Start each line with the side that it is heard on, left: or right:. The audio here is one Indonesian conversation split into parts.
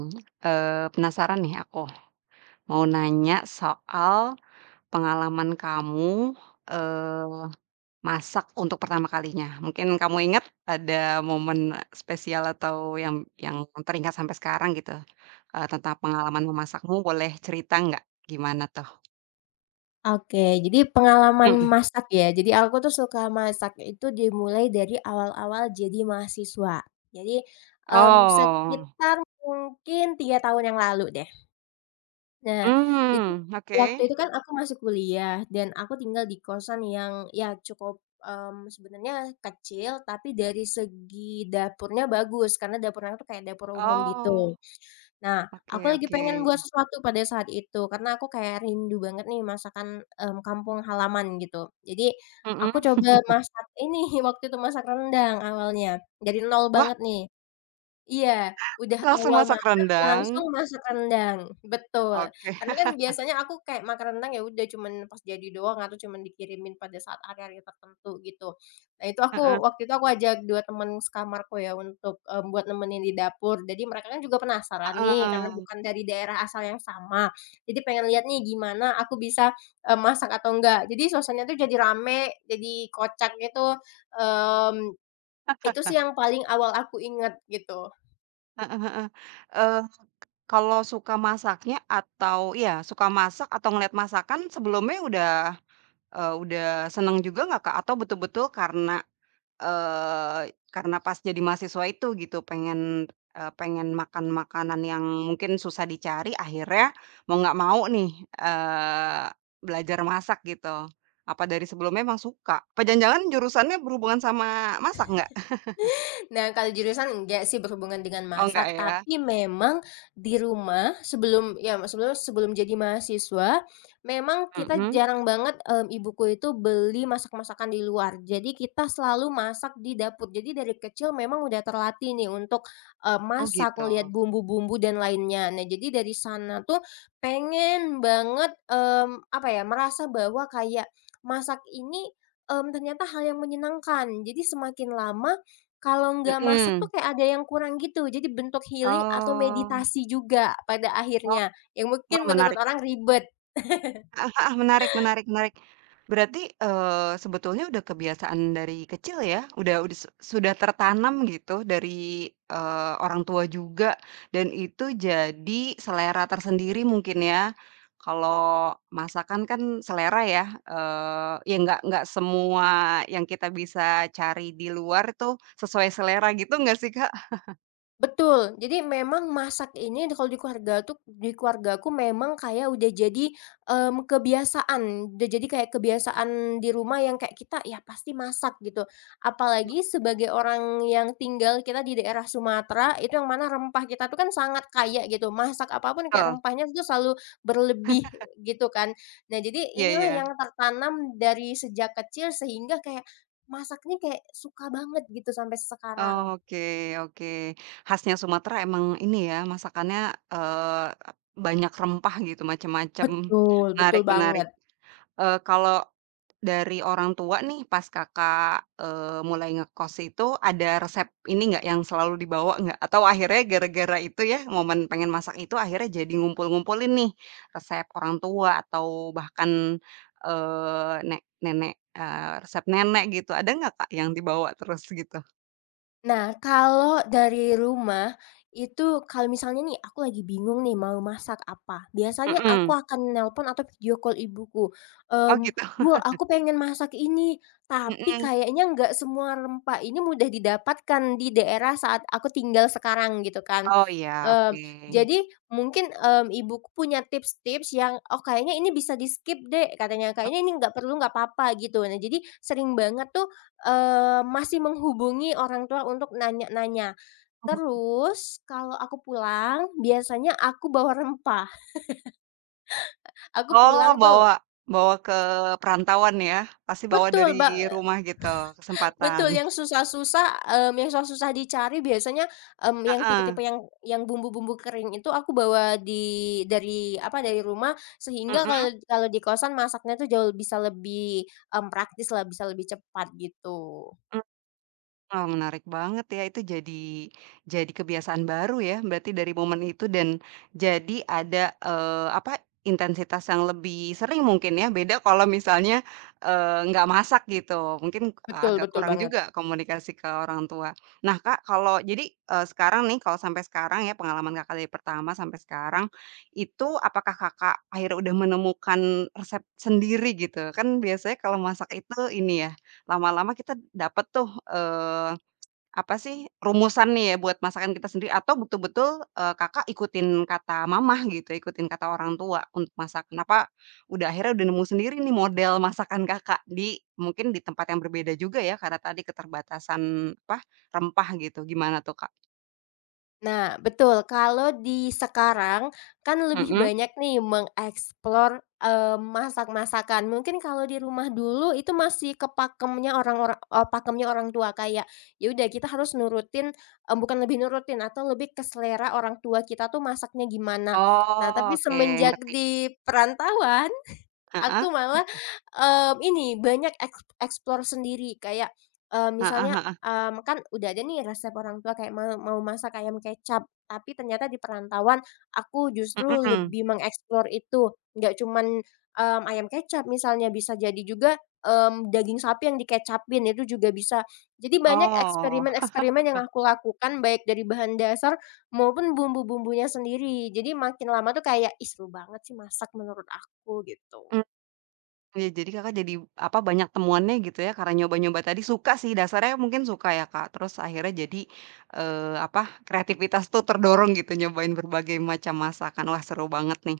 right: Mmm, penasaran nih aku, mau nanya soal pengalaman kamu, eee, masak untuk pertama kalinya. Mungkin kamu ingat ada momen spesial atau yang yang teringat sampai sekarang gitu, tentang pengalaman memasakmu, boleh cerita nggak? Gimana tuh?
left: Oke, jadi pengalaman
right: Mhm.
left: masak ya. Jadi aku tuh suka masak itu dimulai dari awal-awal jadi mahasiswa. Jadi,
right: Oh,
left: sekitar mungkin 3 tahun yang lalu deh. Nah, jadi
right: hmm oke.
left: waktu itu kan aku masih kuliah dan aku tinggal di kosan yang ya cukup, sebenarnya kecil, tapi dari segi dapurnya bagus, karena dapurnya tuh kayak dapur umum
right: Oh,
left: gitu. Nah,
right: oke
left: aku lagi
right: oke.
left: pengen buat sesuatu pada saat itu, karena aku kayak rindu banget nih masakan, kampung halaman gitu. Jadi, aku
right: Mhm.
left: coba masak ini, waktu itu masak rendang awalnya, dari nol
right: Wah,
left: banget nih. Iya, udah
right: langsung
left: awal
right: masak
left: masak
right: rendang?
left: langsung masak rendang, betul.
right: Oke.
left: Karena kan biasanya aku kayak makan rendang ya udah cuman pas jadi doang atau cuman dikirimin pada saat hari-hari tertentu gitu. Nah, itu
right: Heeh
left: aku waktu itu aku ajak 2 teman sekamarku ya untuk, buat nemenin di dapur. Jadi mereka kan juga penasaran nih karena
right: heeh.
left: bukan dari daerah asal yang sama. Jadi pengen lihat nih gimana aku bisa, masak atau enggak. Jadi suasananya tuh jadi rame, jadi kocak gitu, mmm, itu sih yang paling awal aku inget gitu.
right: Heeh heeh. Eee, kalau suka masaknya atau iya, suka masak atau ngeliat masakan sebelumnya udah seneng juga nggak, Kak? Atau betul-betul karena, karena pas jadi mahasiswa itu gitu pengen, pengen makan makanan yang mungkin susah dicari akhirnya mau nggak mau nih, eee, belajar masak gitu? Apa dari sebelumnya emang suka? Apa jangan-jangan jurusannya berhubungan sama masak nggak?
left: Nah, kalau jurusan enggak sih berhubungan dengan
right: Oh, nggak
left: masak,
right: ya?
left: tapi memang di rumah sebelum ya sebelum sebelum jadi mahasiswa, memang kita
right: Mhm.
left: jarang banget, ibuku itu beli masak-masakan di luar. Jadi kita selalu masak di dapur. Jadi dari kecil memang udah terlatih nih untuk,
right: Oh
left: masak,
right: gitu.
left: ngelihat bumbu-bumbu dan lainnya. Nah, jadi dari sana tuh pengen banget, apa ya, merasa bahwa kayak masak ini, ternyata hal yang menyenangkan. Jadi semakin lama kalau nggak masak tuh
right: Mhm.
left: kayak ada yang kurang gitu, jadi bentuk healing atau
right: Oh,
left: meditasi juga pada
right: oh,
left: akhirnya, yang
right: wah
left: mungkin menurut
right: menarik,
left: orang ribet.
right: ah heeh, menarik menarik menarik. Berarti, sebetulnya udah kebiasaan dari kecil ya, udah su sudah tertanam gitu dari, orang tua juga, dan itu jadi selera tersendiri mungkin ya. Kalau masakan kan selera ya, ya nggak semua yang kita bisa cari di luar tuh sesuai selera gitu nggak sih, Kak?
left: Betul, jadi memang masak ini kalau di keluargaku memang kayak udah jadi, kebiasaan, udah jadi kayak kebiasaan di rumah yang kayak kita ya pasti masak gitu. Apalagi sebagai orang yang tinggal kita di daerah Sumatera itu yang mana rempah kita tuh kan sangat kaya gitu, masak apapun kayak
right: Heeh,
left: rempahnya itu selalu berlebih gitu kan. Nah jadi
right: iya
left: inilah
right: iya.
left: yang tertanam dari sejak kecil sehingga kayak masaknya kayak suka banget gitu sampai sekarang.
right: Oke oke. Khasnya Sumatera emang ini ya, masakannya, eee, banyak rempah gitu, macam-macam.
left: Betul, betul
right: Menarik menarik.
left: banget.
right: Kalau dari orang tua nih, pas Kakak, mulai ngekos itu, ada resep ini nggak, yang selalu dibawa nggak? Atau akhirnya gara-gara itu ya, momen pengen masak itu, akhirnya jadi ngumpul-ngumpulin nih, resep orang tua atau bahkan, eee, nek nenek eee, resep nenek gitu. Ada nggak Kak, yang dibawa terus gitu?
left: Nah, kalau dari rumah, itu kalau misalnya nih aku lagi bingung nih mau masak apa, biasanya aku
right: Mhm.
left: akan nelpon atau video call ibuku,
right: Oh
left: mmm,
right: gitu?
left: "Bu, aku pengen masak ini, tapi
right: Mhm.
left: kayaknya nggak semua rempah ini mudah didapatkan di daerah saat aku tinggal sekarang," gitu kan.
right: Oh iya, oke.
left: Mmm, jadi mungkin, ibuku punya tips-tips yang, "Oh, kayaknya ini bisa di-skip deh," katanya, "kayaknya ini nggak perlu, nggak apa-apa," gitu. Nah, jadi sering banget tuh masih menghubungi orang tua untuk nanya-nanya. Terus kalau aku pulang biasanya aku bawa rempah. Aku
right: Oh,
left: pulang tuh
right: bawa bawa ke perantauan ya? Pasti bawa dari
left: betul, Mbak,
right: rumah gitu, kesempatan.
left: betul yang susah-susah, yang susah-susah dicari biasanya, yang
right: Heeh.
left: tipe-tipe yang bumbu-bumbu kering itu aku bawa dari apa, dari rumah sehingga kalau
right: Mhm?
left: kalau di kosan masaknya tuh jauh bisa lebih, praktis lah, bisa lebih cepat gitu.
right: Wah, menarik banget ya, itu jadi kebiasaan baru ya, berarti dari momen itu dan jadi ada, apa, intensitas yang lebih sering mungkin ya, beda kalau misalnya, nggak masak gitu, mungkin
left: Betul,
right: agak
left: betul
right: kurang
left: banget.
right: juga komunikasi ke orang tua. Nah, Kak, kalau jadi, sekarang nih, kalau sampai sekarang ya, pengalaman Kakak dari pertama sampai sekarang, itu apakah Kakak akhirnya udah menemukan resep sendiri gitu? Kan biasanya kalau masak itu ini ya, lama-lama kita dapet tuh, apa sih, rumusan nih ya buat masakan kita sendiri atau betul-betul, Kakak ikutin kata mama gitu, ikutin kata orang tua untuk masak. Kenapa udah akhirnya udah nemu sendiri nih model masakan Kakak mungkin di tempat yang berbeda juga ya karena tadi keterbatasan apa, rempah gitu. Gimana tuh, Kak?
left: Nah, betul. Kalau di sekarang kan lebih
right: Mhm.
left: banyak nih mengeksplor, masak-masakan. Mungkin kalau di rumah dulu itu masih pakemnya orang tua kayak, ya udah kita harus nurutin bukan lebih nurutin atau lebih ke selera orang tua kita tuh masaknya gimana. Nah,
right: Oh,
left: tapi
right: oke
left: semenjak
right: ngerti.
left: di perantauan aku
right: Heeh,
left: malah, ini banyak explore sendiri kayak,
right: heeh
left: misalnya,
right: heeh.
left: kan udah ada nih resep orang tua kayak mau mau masak ayam kecap, tapi ternyata di perantauan aku justru
right: Mhm.
left: lebih mengeksplor itu. Nggak cuman, ayam kecap misalnya bisa jadi juga, daging sapi yang dikecapin itu juga bisa. Jadi banyak
right: Oh.
left: eksperimen-eksperimen yang aku lakukan baik dari bahan dasar maupun bumbu-bumbunya sendiri. Jadi makin lama tuh kayak, "Ih seru banget sih masak," menurut aku gitu.
right: Iya, jadi Kakak jadi, apa, banyak temuannya gitu ya karena nyoba-nyoba tadi, suka sih, dasarnya mungkin suka ya, Kak. Terus akhirnya jadi, apa, kreativitas tuh terdorong gitu nyobain berbagai macam masakan. Wah, seru banget nih.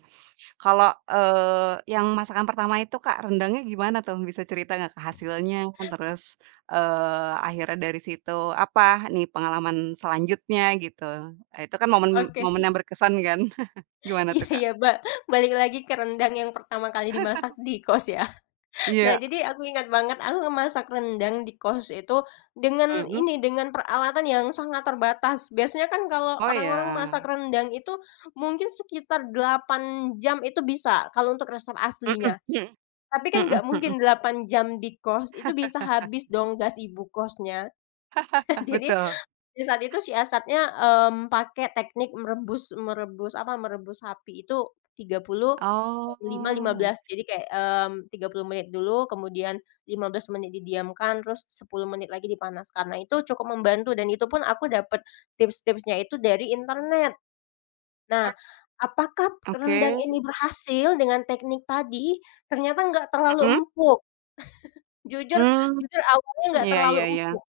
right: Kalau, yang masakan pertama itu, Kak, rendangnya gimana tuh? Bisa cerita nggak, Kak, hasilnya? Terus, akhirnya dari situ, apa nih pengalaman selanjutnya gitu? Itu kan momen
left: Oke,
right: momen yang berkesan kan? Gimana
left: iya,
right: tuh, Kak?
left: iya, Mbak. Balik lagi ke rendang yang pertama kali dimasak di kos ya. Nah,
right: Iya,
left: jadi aku ingat banget aku masak rendang di kos itu dengan
right: mhm.
left: ini, dengan peralatan yang sangat terbatas. Biasanya kan kalau
right: Oh,
left: orang-orang
right: ya.
left: masak rendang itu mungkin sekitar 8 jam itu bisa, kalau untuk resep
right: Mhm
left: aslinya.
right: mhm,
left: Tapi kan
right: mhm
left: nggak
right: mhm.
left: mungkin 8 jam di kos, itu bisa habis dong gas ibu kosnya. Jadi
right: Betul.
left: ya saat itu siasatnya, pakai teknik merebus merebus apa, merebus sapi itu tiga puluh lima lima
right: Oh, I
left: belas
right: see.
left: jadi kayak, 30 menit dulu, kemudian 15 menit didiamkan, terus 10 menit lagi dipanaskan. Nah itu cukup membantu dan itu pun aku dapat tips-tipsnya itu dari internet. Nah, apakah rendang
right: Oke.
left: ini berhasil dengan teknik tadi? Ternyata nggak terlalu
right: Mhm?
left: empuk. Jujur
right: Mmm,
left: jujur awalnya nggak
right: iya
left: terlalu
right: iya iya.
left: empuk.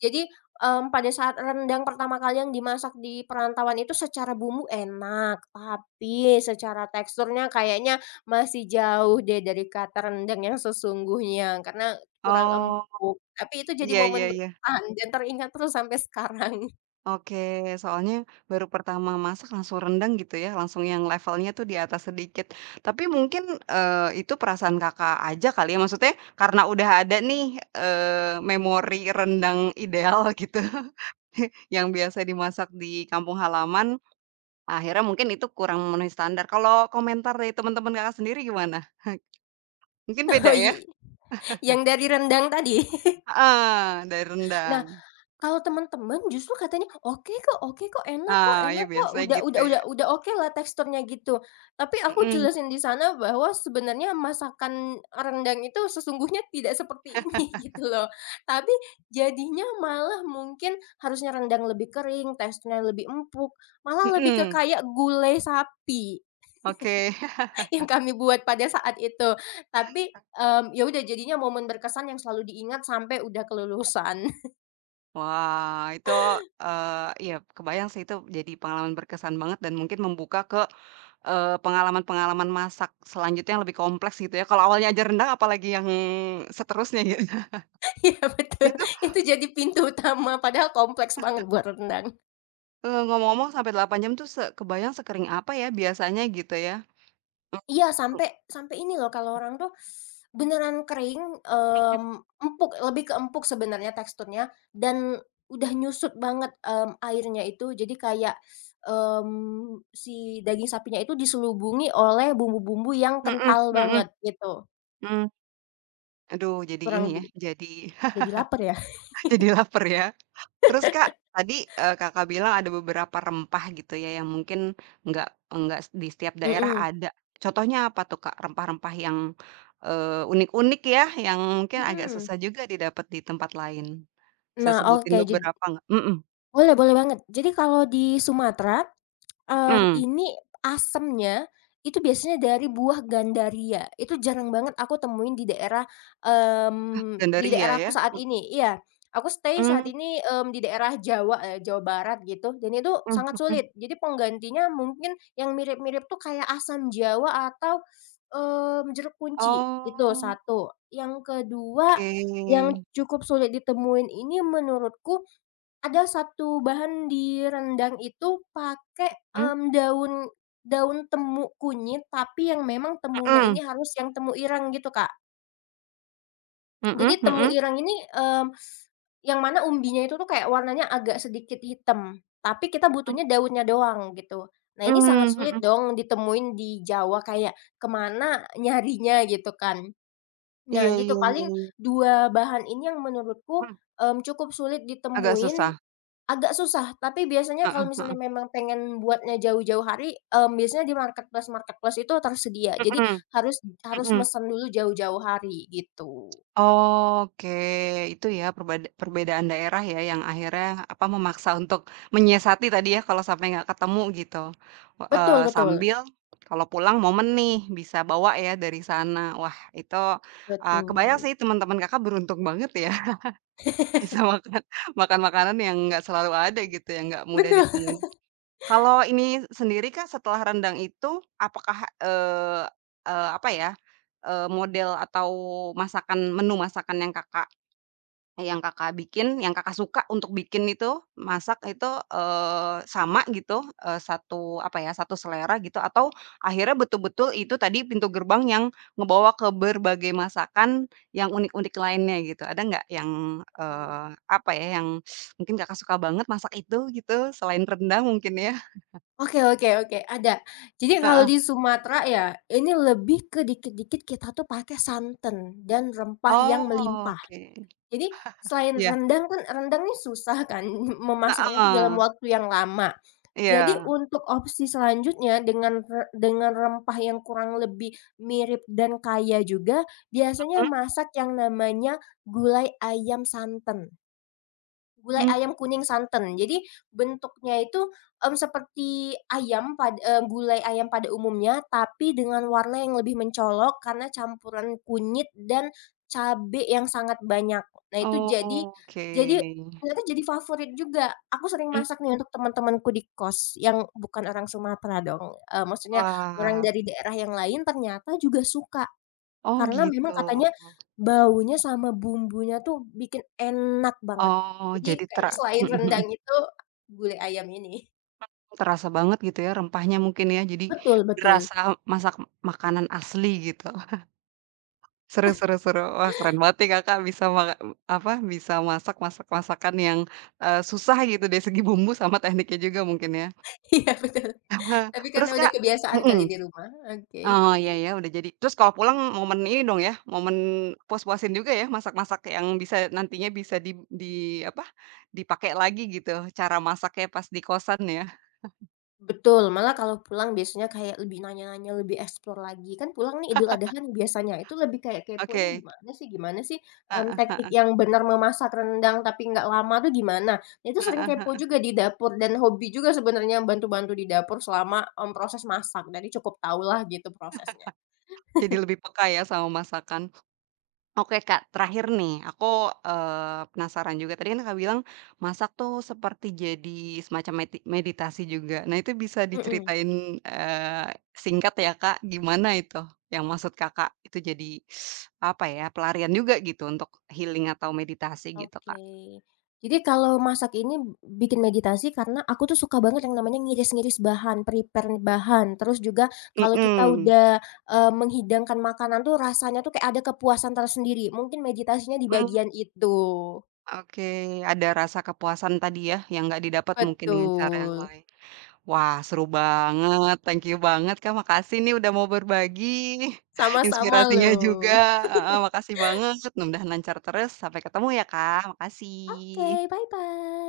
left: Jadi, pada saat rendang pertama kali yang dimasak di perantauan itu secara bumbu enak, tapi secara teksturnya kayaknya masih jauh deh dari kata rendang yang sesungguhnya karena kurang
right: Oh,
left: empuk. Tapi itu jadi
right: iya
left: momen
right: iya iya.
left: berkesan dan teringat terus sampai sekarang.
right: Oke, soalnya baru pertama masak langsung rendang gitu ya, langsung yang levelnya tuh di atas sedikit. Tapi mungkin, itu perasaan Kakak aja kali ya, maksudnya karena udah ada nih, memori rendang ideal gitu, yang biasa dimasak di kampung halaman, akhirnya mungkin itu kurang memenuhi standar. Kalau komentar dari teman-teman Kakak sendiri gimana? Mungkin
left: Oh,
right: beda ya?
left: yang dari rendang tadi?
right: Heeh, dari
left: Nah,
right: rendang.
left: kalau teman-teman justru katanya, "Oke kok, oke kok, enak kok,
right: Ah, ya
left: enak kok,
right: biasanya
left: udah
right: gitu
left: udah
right: ya.
left: udah udah okelah teksturnya," gitu. Tapi aku
right: Mhm
left: jelasin di sana bahwa sebenarnya masakan rendang itu sesungguhnya tidak seperti ini gitu loh. Tapi jadinya malah mungkin harusnya rendang lebih kering, teksturnya lebih empuk, malah lebih ke
right: mhm,
left: kayak gulai sapi
right: oke.
left: yang kami buat pada saat itu. Tapi, ya udah jadinya momen berkesan yang selalu diingat sampai udah kelulusan.
right: Wah, itu, iya kebayang sih itu jadi pengalaman berkesan banget dan mungkin membuka ke, pengalaman-pengalaman masak selanjutnya yang lebih kompleks gitu ya. Kalau awalnya aja rendang apalagi yang seterusnya gitu.
left: Iya betul,
right: Itu,
left: itu jadi pintu utama padahal kompleks banget buat rendang.
right: ngomong-ngomong sampai 8 jam tuh kebayang sekering apa ya biasanya gitu ya?
left: Iya
right: Mhm
left: sampai sampai ini loh kalau orang tuh beneran kering,
right: mhm
left: empuk, lebih ke empuk sebenarnya teksturnya dan udah nyusut banget, airnya itu jadi kayak, si daging sapinya itu diselubungi oleh bumbu-bumbu yang
right: mhm
left: kental
right: mhm.
left: banget gitu,
right: Mmm, aduh jadi
left: kurang
right: ini
left: lebih.
right: ya, jadi
left: Jadi laper ya?
right: jadi lapar ya. Terus Kak, tadi, Kakak bilang ada beberapa rempah gitu ya yang mungkin nggak nggak di setiap daerah
left: Mhm,
right: ada. Contohnya apa tuh Kak rempah-rempah yang, unik-unik ya yang mungkin agak
left: mhm.
right: susah juga didapat di tempat lain? Bisa
left: Nah
right: sebutin
left: oke,
right: beberapa nggak? Mhm
left: boleh, boleh banget. Jadi kalau di Sumatera,
right: mhm,
left: ini asemnya itu biasanya dari buah gandaria, itu jarang banget aku temuin di di
right: gandaria
left: daerahku
right: ya?
left: saat ini, iya, aku stay saat
right: Mhm
left: ini, di daerah Jawa ya, Jawa Barat gitu, dan itu
right: mhm
left: sangat
right: mhm.
left: sulit. Jadi penggantinya mungkin yang mirip-mirip tuh kayak asam jawa atau, jeruk kunci, itu
right: Oh,
left: satu. Yang kedua,
right: oke.
left: yang cukup sulit ditemuin ini menurutku ada satu bahan di rendang itu pakai,
right: Mmm,
left: daun daun temu kunyit, tapi yang memang temunya ini
right: mhm
left: harus yang temu ireng gitu, Kak.
right: mhm
left: Jadi temu
right: mhm,
left: ireng ini, yang mana umbinya itu tuh kayak warnanya agak sedikit hitam, tapi kita
right: mmm,
left: butuhnya daunnya doang gitu. Nah ini sangat
right: mhm
left: sulit
right: mhm.
left: dong ditemuin di Jawa, kayak ke mana nyarinya gitu kan. Nah
right: Iya
left: gitu
right: iya iya
left: paling
right: iya,
left: 2 bahan ini yang menurutku,
right: mhm,
left: cukup sulit
right: agak
left: ditemuin.
right: susah.
left: Agak susah, tapi biasanya
right: Heeh
left: kalau
right: heeh,
left: misalnya memang pengen buatnya jauh-jauh hari, biasanya di marketplace-marketplace itu tersedia. Jadi
right: mhm
left: harus harus
right: mhm.
left: mesen dulu jauh-jauh hari gitu.
right: Oke, itu ya perbedaan daerah ya yang akhirnya apa, memaksa untuk menyiasati tadi ya kalau sampai nggak ketemu gitu,
left: Betul, betul,
right: sambil kalau pulang momen nih bisa bawa ya dari sana. Wah itu, kebayang
left: betul.
right: sih teman-teman Kakak beruntung banget ya bisa makan makan makanan yang nggak selalu ada gitu, yang nggak mudah
left: Betul.
right: ditemuin. Kalau ini sendiri Kak setelah rendang itu apakah, eee eee, apa ya, eee, model atau menu masakan yang Kakak bikin, yang Kakak suka untuk bikin itu, masak itu, sama gitu, satu apa ya, satu selera gitu atau akhirnya betul-betul itu tadi pintu gerbang yang ngebawa ke berbagai masakan yang unik-unik lainnya gitu, ada nggak yang,
left: Oh.
right: eee, apa ya, yang mungkin Kakak suka banget masak itu gitu, selain rendang mungkin ya?
left: Oke, oke, oke, ada. Jadi kalau
right: Heeh.
left: di Sumatera ya, ini lebih ke dikit-dikit kita tuh pakai santan dan rempah yang
right: Oh,
left: melimpah.
right: oke.
left: Jadi selain
right: Iya,
left: rendang, kan rendang ini susah kan memasaknya tuh dalam
right: heeh,
left: waktu yang lama. Jadi
right: iya.
left: untuk opsi selanjutnya dengan rempah yang kurang lebih mirip dan kaya juga, biasanya
right: Mhm?
left: masak yang namanya gulai ayam santen. Gulai
right: Mmm,
left: ayam kuning santen. Jadi bentuknya itu, seperti gulai ayam pada umumnya, tapi dengan warna yang lebih mencolok karena campuran kunyit dan cabe yang sangat banyak. Nah itu
right: oke.
left: jadi ternyata jadi favorit juga. Aku sering
right: Mmm,
left: masak nih untuk teman-temanku di kos yang bukan orang Sumatera dong, maksudnya orang
right: wah,
left: dari daerah yang lain ternyata juga suka.
right: oh
left: Karena memang
right: gitu.
left: katanya baunya sama bumbunya tuh bikin enak banget.
right: Oh,
left: Jadi
right: jadi tera
left: kayaknya selain
right: mhm mhm,
left: rendang itu, gulai ayam ini.
right: terasa banget gitu ya rempahnya mungkin ya, jadi
left: Betul, betul.
right: berasa masak makanan asli gitu. Seru seru seru. Wah keren banget nih Kakak bisa bisa masak masak-masakan yang, susah gitu dari segi bumbu sama tekniknya juga mungkin ya.
left: Iya betul. Tapi karena
right: Terus
left: udah
right: Kak
left: kebiasaan kali
right: mhm,
left: di rumah, oke.
right: oh iya ya udah jadi. Terus kalau pulang momen ini dong ya, momen puas-puasin juga ya masak-masak yang bisa nantinya bisa di apa, dipakai lagi gitu cara masaknya pas di kosan ya?
left: Betul, malah kalau pulang biasanya kayak lebih nanya-nanya, lebih explore lagi. Kan pulang nih Idul Adha nih biasanya, itu lebih kayak kepo, "Ini
right: Oke.
left: gimana sih, gimana sih,
right: Heeh
left: teknik
right: heeh
left: yang benar memasak rendang tapi nggak lama tuh gimana?" Nah itu sering kepo
right: heeh.
left: juga di dapur dan hobi juga sebenarnya bantu-bantu di dapur selama, proses masak, jadi cukup tahulah gitu prosesnya.
right: Jadi lebih peka ya sama masakan. Oke Kak, terakhir nih aku, penasaran juga tadi kan Kakak bilang masak tuh seperti jadi semacam meditasi juga. Nah itu bisa
left: Mhm.
right: diceritain, eee, singkat ya Kak, gimana itu yang maksud Kakak itu jadi apa ya, pelarian juga gitu untuk healing atau meditasi gitu Kak?
left: Oke. Jadi kalau masak ini bikin meditasi karena aku tuh suka banget yang namanya ngiris-ngiris bahan, prepare bahan. Terus juga kalau kita
right: Mhm,
left: udah, menghidangkan makanan tuh rasanya tuh kayak ada kepuasan tersendiri. Mungkin meditasinya di
right: mmm,
left: bagian itu.
right: oke. Ada rasa kepuasan tadi ya yang nggak didapat mungkin dengan cara yang
left: Betul.
right: lain. Wah, seru banget, thank you banget, Kak, makasih nih udah mau berbagi
left: Sama-sama
right: inspirasinya juga,
left: loh.
right: heeh, makasih banget, mudah-mudahan lancar terus, sampai ketemu ya, Kak, makasih.
left: Oke, bye-bye.